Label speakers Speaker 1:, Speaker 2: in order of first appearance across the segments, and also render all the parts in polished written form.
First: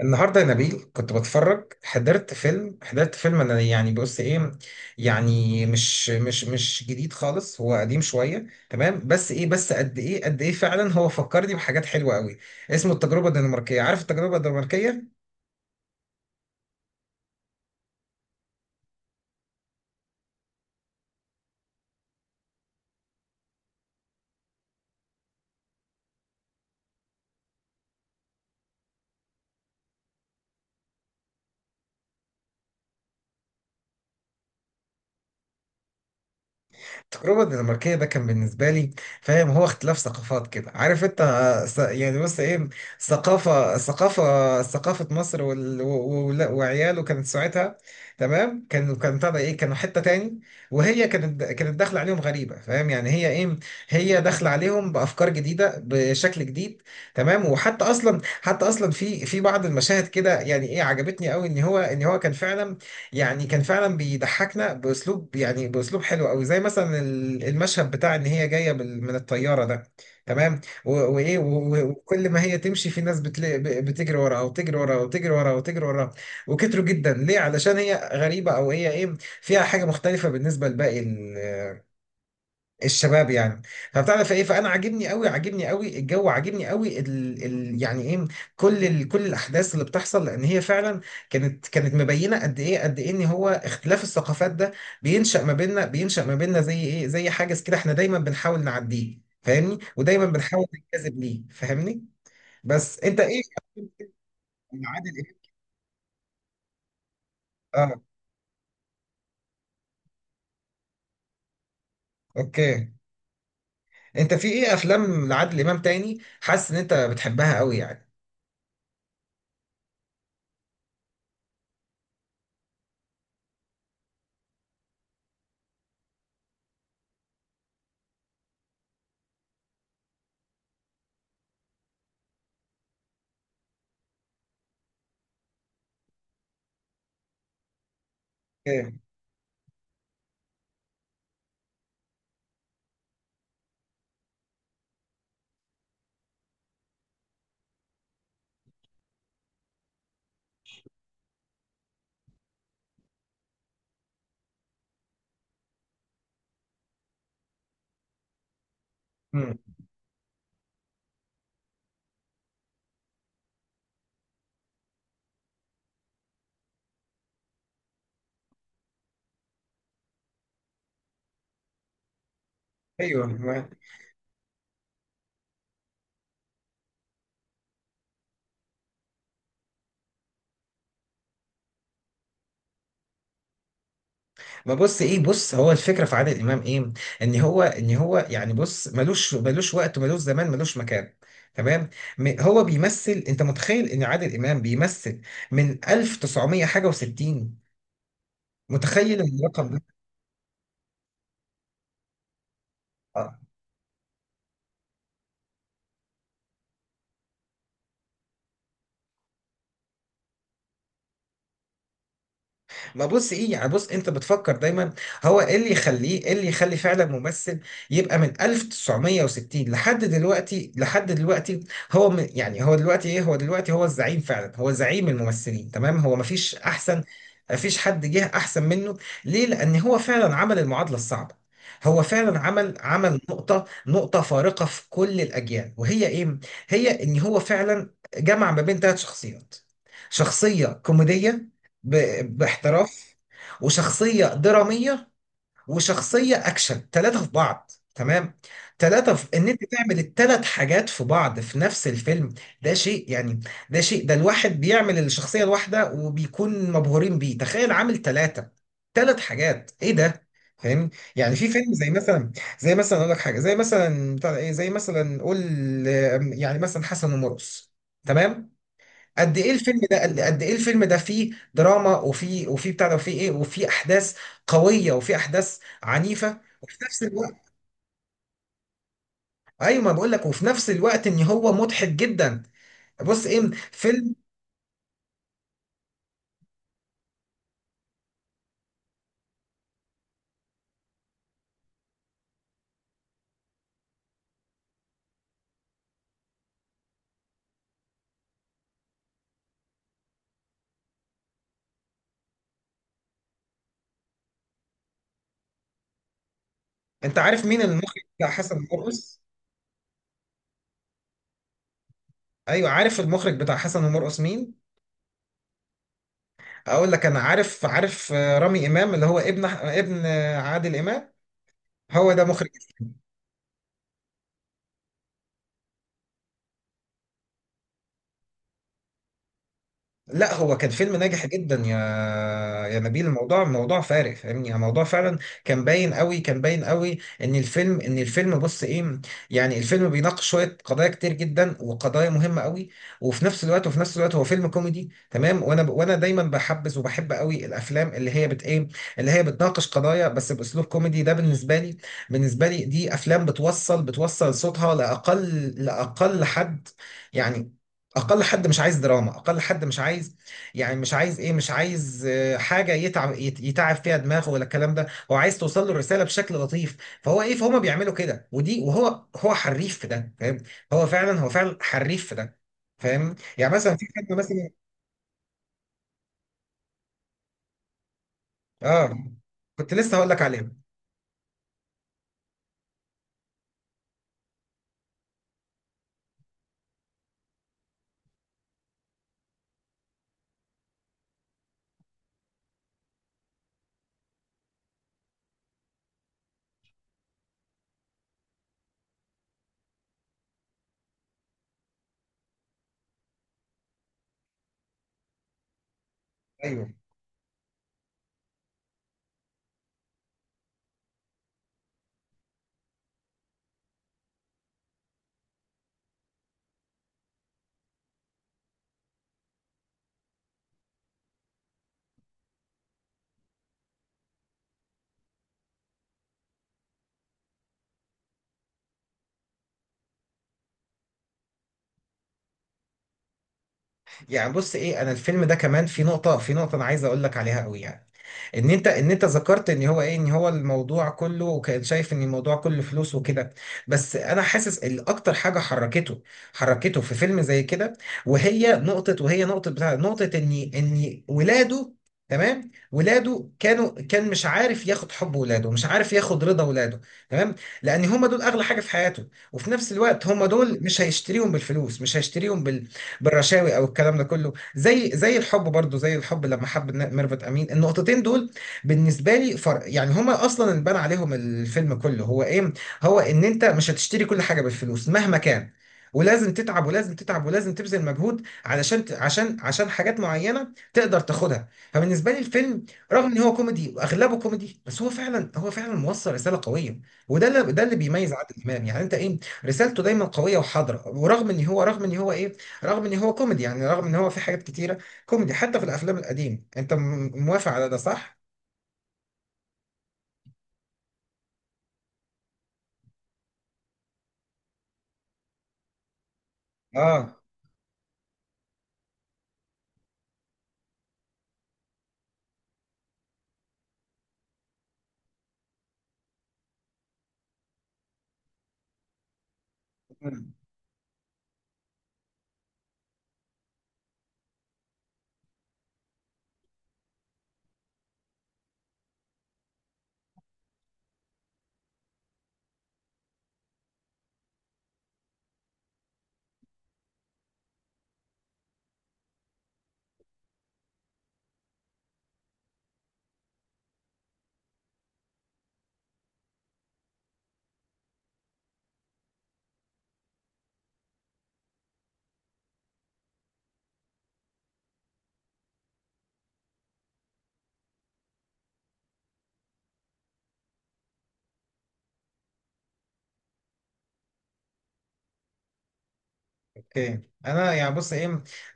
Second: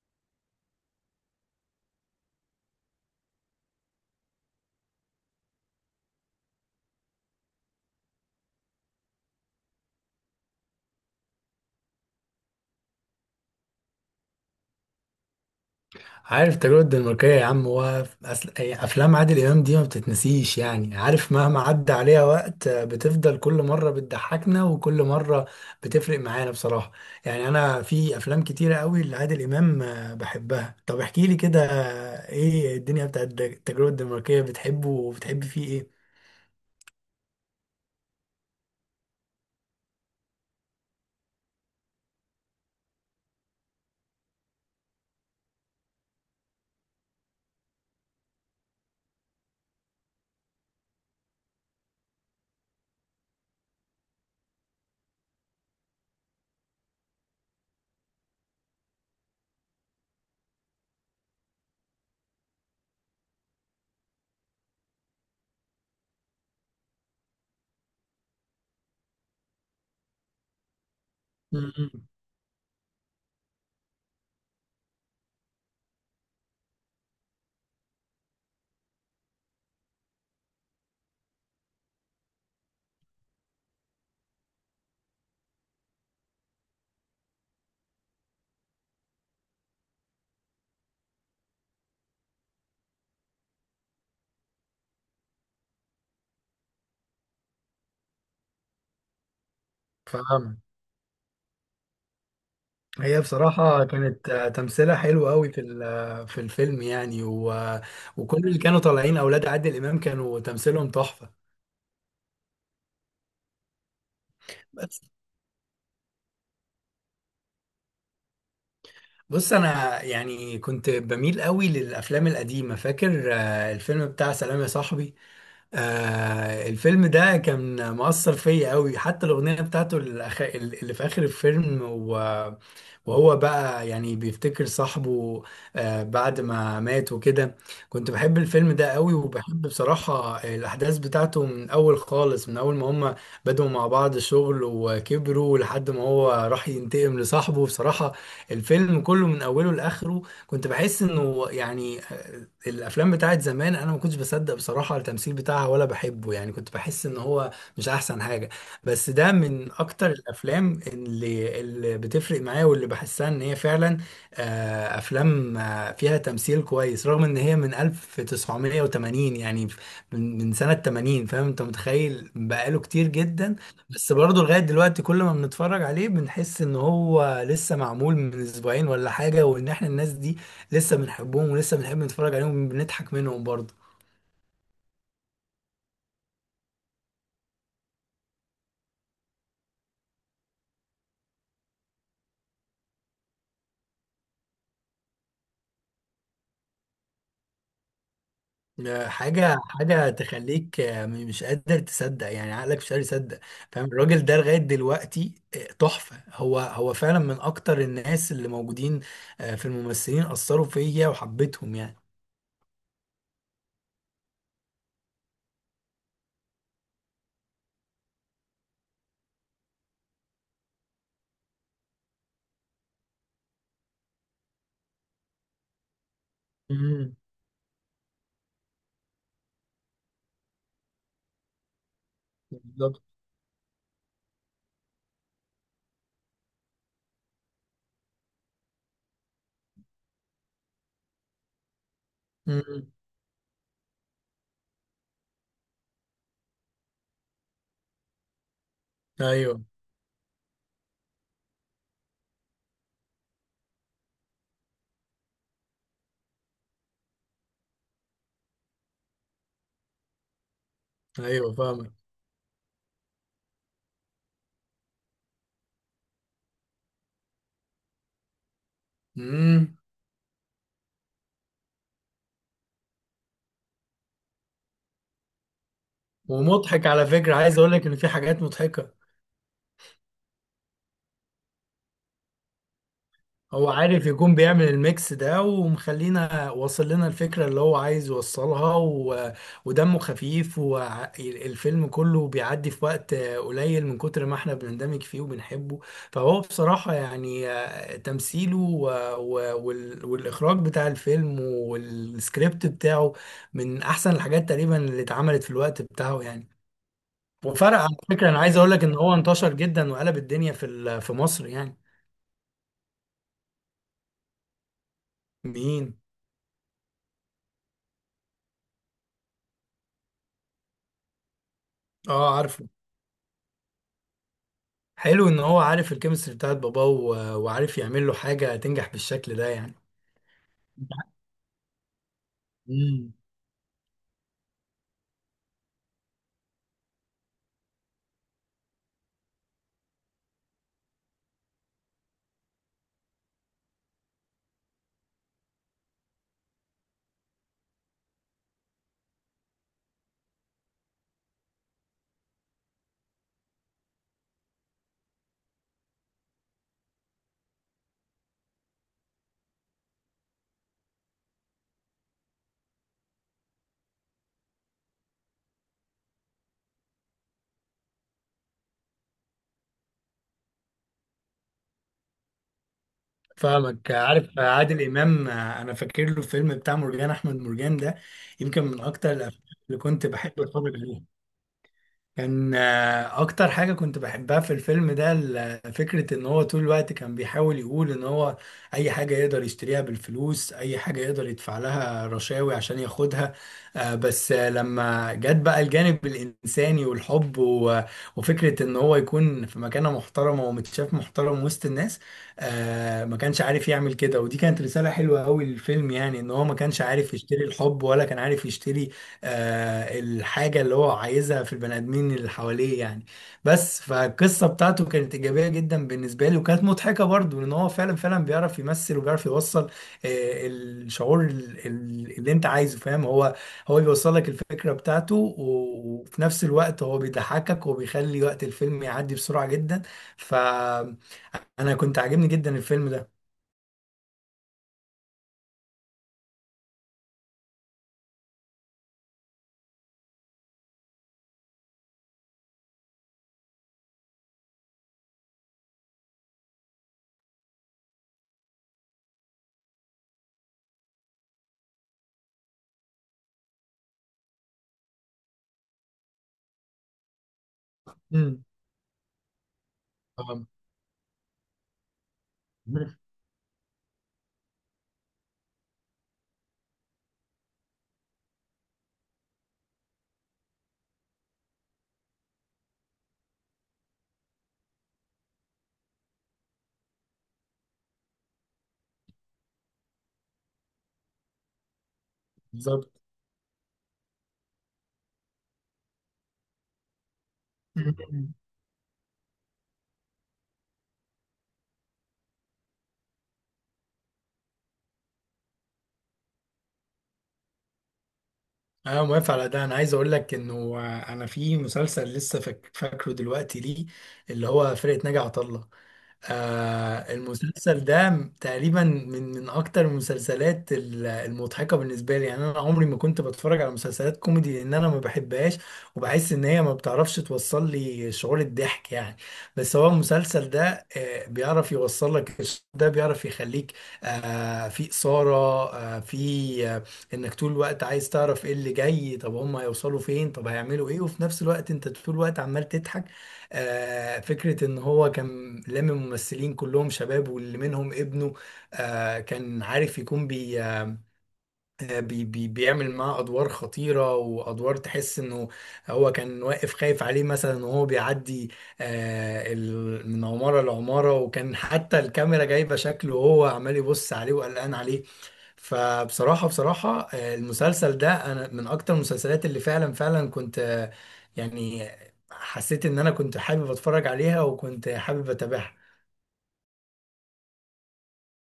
Speaker 1: النهارده يا نبيل كنت بتفرج. حضرت فيلم. انا يعني بص ايه، يعني مش جديد خالص، هو قديم شويه. تمام بس ايه، بس قد ايه فعلا هو فكرني بحاجات حلوه قوي. اسمه التجربه الدنماركيه، عارف التجربه الدنماركيه.
Speaker 2: عارف التجربة الدنماركية يا عم. أي أفلام عادل إمام دي ما بتتنسيش، يعني عارف، مهما عدى عليها وقت بتفضل كل مرة بتضحكنا وكل مرة بتفرق معانا بصراحة. يعني أنا في أفلام كتيرة قوي لعادل إمام بحبها. طب احكي لي كده، إيه الدنيا بتاعت التجربة الدنماركية؟ بتحبه وبتحب فيه إيه؟
Speaker 1: التجربة الدنماركية ده كان بالنسبة لي، فاهم، هو اختلاف ثقافات كده، عارف انت، يعني بص ايه، ثقافة مصر لا، وعياله كانت ساعتها، تمام، كانوا طبعا ايه، كانوا حتة تاني. وهي كانت داخلة عليهم غريبة، فاهم، يعني هي ايه، هي داخلة عليهم بأفكار جديدة بشكل جديد. تمام. وحتى اصلا، حتى اصلا في بعض المشاهد كده يعني ايه عجبتني قوي ان هو كان فعلا، يعني كان فعلا بيضحكنا باسلوب، يعني باسلوب حلو قوي، زي مثلا المشهد بتاع ان هي جايه من الطياره ده. تمام
Speaker 2: مم.
Speaker 1: وكل ما هي تمشي في ناس بتجري وراها وتجري وراها وتجري وراها وتجري وراها، وكتروا جدا. ليه؟ علشان هي غريبه، او هي ايه، فيها حاجه مختلفه بالنسبه لباقي الشباب يعني. فبتعرف ايه، فانا عاجبني قوي، عاجبني قوي الجو، عاجبني قوي ال يعني ايه، كل الاحداث اللي بتحصل. لان هي فعلا كانت مبينه قد ايه ان هو اختلاف الثقافات ده بينشا ما بيننا، بينشا ما بيننا زي ايه، زي حاجز كده، احنا دايما بنحاول نعديه، فاهمني، ودايما
Speaker 2: فاهم.
Speaker 1: بنحاول نجذب ليه، فاهمني. بس انت
Speaker 2: هي
Speaker 1: ايه؟
Speaker 2: بصراحة كانت تمثيلها
Speaker 1: عادل
Speaker 2: حلو
Speaker 1: امام.
Speaker 2: قوي في ال- آه، في الفيلم يعني.
Speaker 1: اه.
Speaker 2: وكل اللي كانوا طالعين أولاد عادل إمام كانوا تمثيلهم تحفة.
Speaker 1: اوكي، انت في ايه
Speaker 2: بس.
Speaker 1: افلام لعادل امام تاني حاسس ان انت بتحبها قوي يعني؟
Speaker 2: بص، انا يعني كنت بميل قوي للافلام القديمه، فاكر الفيلم بتاع سلام يا صاحبي. الفيلم ده كان مؤثر فيا قوي، حتى الأغنية بتاعته اللي في آخر الفيلم، وهو بقى يعني بيفتكر صاحبه بعد ما مات وكده. كنت بحب الفيلم ده
Speaker 1: اوكي.
Speaker 2: قوي وبحب بصراحة الأحداث بتاعته، من أول خالص من أول ما هما بدأوا مع بعض شغل وكبروا لحد ما هو راح ينتقم لصاحبه بصراحة. الفيلم كله من أوله لآخره كنت بحس انه يعني الافلام بتاعت زمان انا ما كنتش بصدق بصراحه التمثيل بتاعها ولا بحبه، يعني كنت بحس ان هو مش احسن حاجه. بس ده
Speaker 1: مم.
Speaker 2: من اكتر الافلام اللي بتفرق معايا، واللي بحسها ان هي فعلا افلام فيها تمثيل كويس رغم ان هي من 1980 يعني، من سنه 80، فاهم انت متخيل بقاله كتير
Speaker 1: ايوه.
Speaker 2: جدا. بس برضه لغاية دلوقتي كل ما بنتفرج عليه بنحس ان هو لسه معمول من اسبوعين ولا حاجة، وان احنا الناس دي لسه بنحبهم ولسه بنحب نتفرج عليهم، بنضحك منهم برضه.
Speaker 1: ما بص ايه، بص هو الفكره في عادل امام ايه؟ ان هو يعني بص، ملوش وقت، ملوش زمان، ملوش مكان. تمام. هو بيمثل، انت متخيل ان عادل امام بيمثل من 1900 حاجه و60؟ متخيل
Speaker 2: حاجة
Speaker 1: الرقم ده؟
Speaker 2: حاجة تخليك مش قادر تصدق، يعني عقلك مش قادر
Speaker 1: آه.
Speaker 2: يصدق. فاهم، الراجل ده لغاية دلوقتي تحفة. هو فعلا من أكتر الناس اللي موجودين في الممثلين، أثروا فيا وحبيتهم يعني.
Speaker 1: ما بص ايه، يعني بص، انت بتفكر دايما هو ايه اللي يخليه، ايه اللي يخلي فعلا ممثل يبقى من 1960 لحد دلوقتي، لحد دلوقتي؟ هو من، يعني هو دلوقتي ايه، هو دلوقتي هو الزعيم فعلا، هو زعيم الممثلين. تمام، هو مفيش احسن،
Speaker 2: امم.
Speaker 1: مفيش حد جه احسن منه. ليه؟ لان هو فعلا عمل المعادلة الصعبة، هو فعلا عمل
Speaker 2: بالظبط.
Speaker 1: عمل نقطة فارقة في كل الأجيال. وهي إيه؟ هي إن هو فعلا جمع ما بين ثلاث شخصيات: شخصية كوميدية ب...
Speaker 2: امم.
Speaker 1: باحتراف، وشخصية درامية، وشخصية أكشن. ثلاثة في بعض، تمام، ثلاثة في إن أنت
Speaker 2: أيوه.
Speaker 1: تعمل الثلاث حاجات في بعض في نفس الفيلم. ده شيء يعني، ده شيء، ده الواحد بيعمل الشخصية الواحدة وبيكون مبهورين بيه، تخيل عامل ثلاث حاجات. إيه ده؟ فاهمني. يعني في
Speaker 2: أيوه،
Speaker 1: فيلم زي
Speaker 2: فاهمك.
Speaker 1: مثلا، زي مثلا اقول لك حاجه زي مثلا بتاع ده ايه زي مثلا قول، يعني مثلا حسن ومرقص. تمام،
Speaker 2: امم.
Speaker 1: قد ايه الفيلم ده؟ فيه دراما، وفيه بتاع ده، وفيه ايه، وفيه احداث قويه، وفيه احداث عنيفه، وفي
Speaker 2: ومضحك
Speaker 1: نفس
Speaker 2: على فكرة،
Speaker 1: الوقت،
Speaker 2: عايز أقول لك إن في حاجات مضحكة.
Speaker 1: ايوه ما بقول لك، وفي نفس الوقت ان هو مضحك جدا. بص ايه،
Speaker 2: هو عارف
Speaker 1: فيلم،
Speaker 2: يكون بيعمل الميكس ده ومخلينا واصل لنا الفكرة اللي هو عايز يوصلها. ودمه خفيف والفيلم كله بيعدي في وقت قليل من كتر ما احنا بنندمج فيه وبنحبه. فهو بصراحة يعني تمثيله و... والإخراج بتاع الفيلم والسكريبت بتاعه من أحسن الحاجات تقريبا اللي اتعملت في الوقت بتاعه يعني.
Speaker 1: انت عارف مين
Speaker 2: وفرق على
Speaker 1: المخرج
Speaker 2: فكرة،
Speaker 1: بتاع
Speaker 2: أنا
Speaker 1: حسن
Speaker 2: عايز أقول لك إن هو
Speaker 1: ومرقص؟
Speaker 2: انتشر جدا وقلب الدنيا في مصر يعني.
Speaker 1: ايوه، عارف المخرج بتاع حسن ومرقص مين؟
Speaker 2: مين؟
Speaker 1: اقول لك، انا عارف، رامي امام، اللي هو ابن عادل امام، هو ده
Speaker 2: اه،
Speaker 1: مخرج.
Speaker 2: عارفه. حلو ان هو عارف الكيمستري بتاعت باباه وعارف يعمل له حاجه تنجح بالشكل ده يعني.
Speaker 1: لا، هو كان فيلم ناجح جدا، يا يا نبيل،
Speaker 2: مم.
Speaker 1: الموضوع موضوع فارق، فاهمني، يعني الموضوع فعلا كان باين قوي، كان باين قوي ان الفيلم بص ايه، يعني الفيلم بيناقش شويه قضايا كتير جدا، وقضايا مهمه قوي، وفي نفس الوقت هو فيلم كوميدي. تمام، وانا دايما بحبذ وبحب قوي الافلام اللي هي بت ايه اللي هي بتناقش قضايا بس باسلوب كوميدي. ده بالنسبه لي، بالنسبه لي دي افلام بتوصل صوتها لاقل حد، يعني اقل حد مش عايز دراما، اقل حد مش عايز، يعني مش عايز ايه، مش عايز حاجه يتعب يتعب فيها دماغه ولا الكلام ده، هو عايز توصل له الرساله بشكل لطيف. فهو ايه، فهم بيعملوا كده، ودي هو حريف في ده، فاهم؟ هو فعلا، هو فعلا حريف في ده، فاهم؟ يعني مثلا في
Speaker 2: فاهمك،
Speaker 1: فيلم
Speaker 2: عارف.
Speaker 1: مثلا.
Speaker 2: عادل امام انا فاكر له الفيلم بتاع مرجان احمد مرجان ده، يمكن من
Speaker 1: اه،
Speaker 2: اكتر الافلام
Speaker 1: كنت
Speaker 2: اللي
Speaker 1: لسه
Speaker 2: كنت
Speaker 1: هقول لك
Speaker 2: بحب
Speaker 1: عليه.
Speaker 2: اتفرج عليها. كان اكتر حاجة كنت بحبها في الفيلم ده فكرة ان هو طول الوقت كان بيحاول يقول ان هو اي حاجة يقدر يشتريها بالفلوس، اي حاجة يقدر يدفع لها رشاوي عشان ياخدها. بس لما جت بقى الجانب الانساني والحب، وفكرة ان هو يكون في مكانة محترمة ومتشاف محترم وسط الناس، ما كانش عارف يعمل كده. ودي كانت رسالة حلوة قوي للفيلم، يعني ان هو ما
Speaker 1: ايوه،
Speaker 2: كانش عارف يشتري الحب ولا كان عارف يشتري الحاجة اللي هو عايزها في البني آدمين اللي حواليه يعني. بس فالقصة بتاعته كانت إيجابية جدا بالنسبة لي وكانت مضحكة برضو، لأن هو فعلا فعلا بيعرف يمثل وبيعرف يوصل الشعور اللي أنت عايزه. فاهم، هو بيوصل لك الفكرة بتاعته، وفي نفس الوقت هو بيضحكك وبيخلي وقت الفيلم يعدي بسرعة جدا. فأنا كنت عاجبني جدا الفيلم ده.
Speaker 1: يعني بص ايه، انا الفيلم ده كمان في نقطه، انا عايز اقول لك عليها قوي يعني. ان انت ذكرت ان هو ايه، ان هو الموضوع كله، وكان شايف ان الموضوع كله فلوس وكده. بس انا حاسس ان اكتر حاجه حركته، في فيلم زي كده، وهي نقطه، وهي نقطه بتاع نقطه ان ولاده. تمام، ولاده كانوا، مش عارف ياخد حب ولاده، مش عارف ياخد رضا ولاده. تمام، لان هم دول اغلى
Speaker 2: امم.
Speaker 1: حاجه في حياته، وفي نفس الوقت هم
Speaker 2: آه،
Speaker 1: دول مش هيشتريهم بالفلوس، مش هيشتريهم بالرشاوي او الكلام ده كله، زي الحب برضو، زي الحب لما حب ميرفت امين. النقطتين دول بالنسبه لي فرق يعني، هما اصلا اللي بنى عليهم الفيلم كله. هو ايه؟ هو ان انت مش هتشتري كل حاجه بالفلوس مهما كان، ولازم تتعب، ولازم تبذل مجهود علشان عشان حاجات معينه تقدر تاخدها. فبالنسبه لي الفيلم
Speaker 2: بالظبط.
Speaker 1: رغم ان هو كوميدي واغلبه كوميدي، بس هو فعلا، هو فعلا موصل رساله قويه. وده اللي ده اللي بيميز عادل امام، يعني انت ايه، رسالته دايما قويه وحاضره، ورغم ان هو رغم ان هو ايه رغم ان هو كوميدي، يعني رغم ان هو في حاجات كتيره كوميدي حتى في الافلام القديم. انت موافق على ده صح؟
Speaker 2: انا موافق على ده، انا عايز اقول لك انه انا في مسلسل لسه فاكره دلوقتي ليه، اللي هو فرقة ناجي عطا الله.
Speaker 1: اه.
Speaker 2: المسلسل ده تقريبا من اكتر المسلسلات المضحكه بالنسبه لي يعني. انا عمري ما كنت بتفرج على مسلسلات كوميدي لان انا ما بحبهاش، وبحس ان هي ما بتعرفش توصل لي شعور الضحك يعني. بس هو المسلسل ده بيعرف يوصل لك ده بيعرف يخليك في اثاره، في انك طول الوقت عايز تعرف ايه اللي جاي، طب هم هيوصلوا فين، طب هيعملوا ايه، وفي نفس الوقت انت طول الوقت عمال تضحك. فكرة إن هو كان لامم ممثلين كلهم شباب واللي منهم ابنه، كان عارف يكون بي آه، بي بي بيعمل معاه أدوار خطيرة وأدوار تحس إنه هو كان واقف خايف عليه مثلا وهو بيعدي من عمارة لعمارة، وكان حتى الكاميرا جايبة شكله وهو عمال يبص عليه وقلقان عليه. فبصراحة بصراحة المسلسل ده أنا من أكتر المسلسلات اللي فعلا فعلا كنت يعني حسيت إن أنا كنت حابب أتفرج عليها وكنت حابب أتابعها.
Speaker 1: اوكي، انا يعني بص ايه،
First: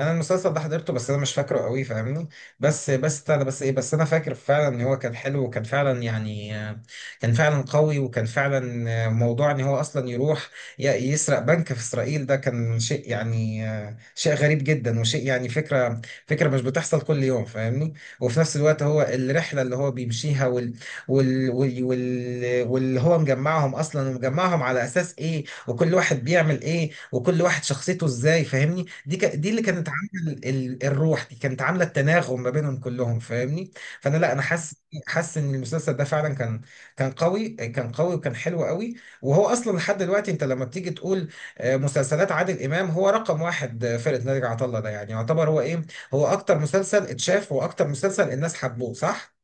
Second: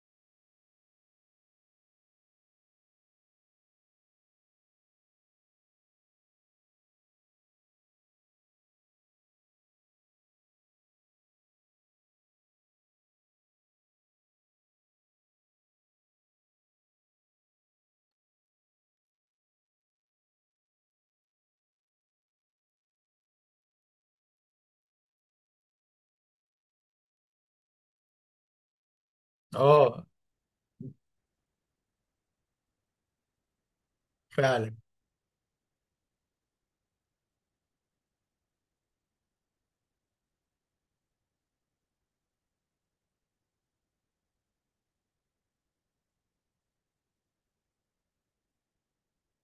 Speaker 1: انا المسلسل ده حضرته بس انا مش فاكره قوي، فاهمني، بس بتاع ده، بس ايه، بس انا فاكر فعلا ان هو كان حلو، وكان فعلا يعني كان فعلا قوي، وكان فعلا موضوع ان هو اصلا يروح ي- يسرق بنك في اسرائيل. ده كان شيء يعني شيء غريب جدا، وشيء يعني فكرة، مش بتحصل كل يوم، فاهمني. وفي نفس الوقت هو الرحلة اللي هو بيمشيها واللي هو مجمعهم اصلا، ومجمعهم على اساس ايه، وكل واحد بيعمل ايه، وكل واحد شخصيته ازاي، فاهمني. دي اللي كانت
Speaker 2: آه،
Speaker 1: عامله الروح دي كانت عامله التناغم ما بينهم كلهم، فاهمني. فانا لا، انا حاسس،
Speaker 2: فعلا.
Speaker 1: ان المسلسل ده فعلا كان، كان قوي وكان حلو قوي. وهو اصلا لحد دلوقتي انت لما بتيجي تقول مسلسلات عادل امام هو رقم واحد، فرقه ناجي عطا الله ده يعني يعتبر هو ايه، هو اكتر مسلسل اتشاف، واكتر مسلسل الناس حبوه، صح؟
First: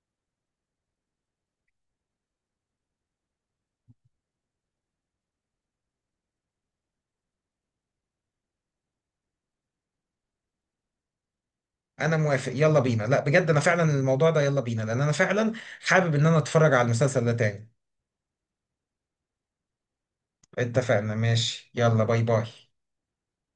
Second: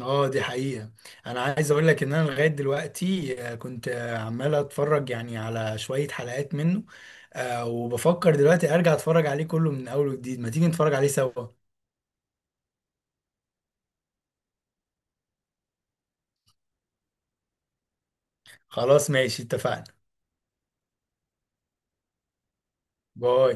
Speaker 2: آه، دي حقيقة. أنا عايز أقول لك إن أنا لغاية دلوقتي كنت عمال أتفرج يعني على شوية حلقات منه، وبفكر دلوقتي أرجع أتفرج عليه كله من أول وجديد ما تيجي نتفرج عليه سوا.
Speaker 1: انا موافق، يلا بينا. لا بجد انا فعلا الموضوع ده، يلا بينا، لان انا فعلا حابب ان انا اتفرج على المسلسل ده تاني.
Speaker 2: خلاص، ماشي، اتفقنا.
Speaker 1: اتفقنا، ماشي، يلا باي باي.
Speaker 2: باي.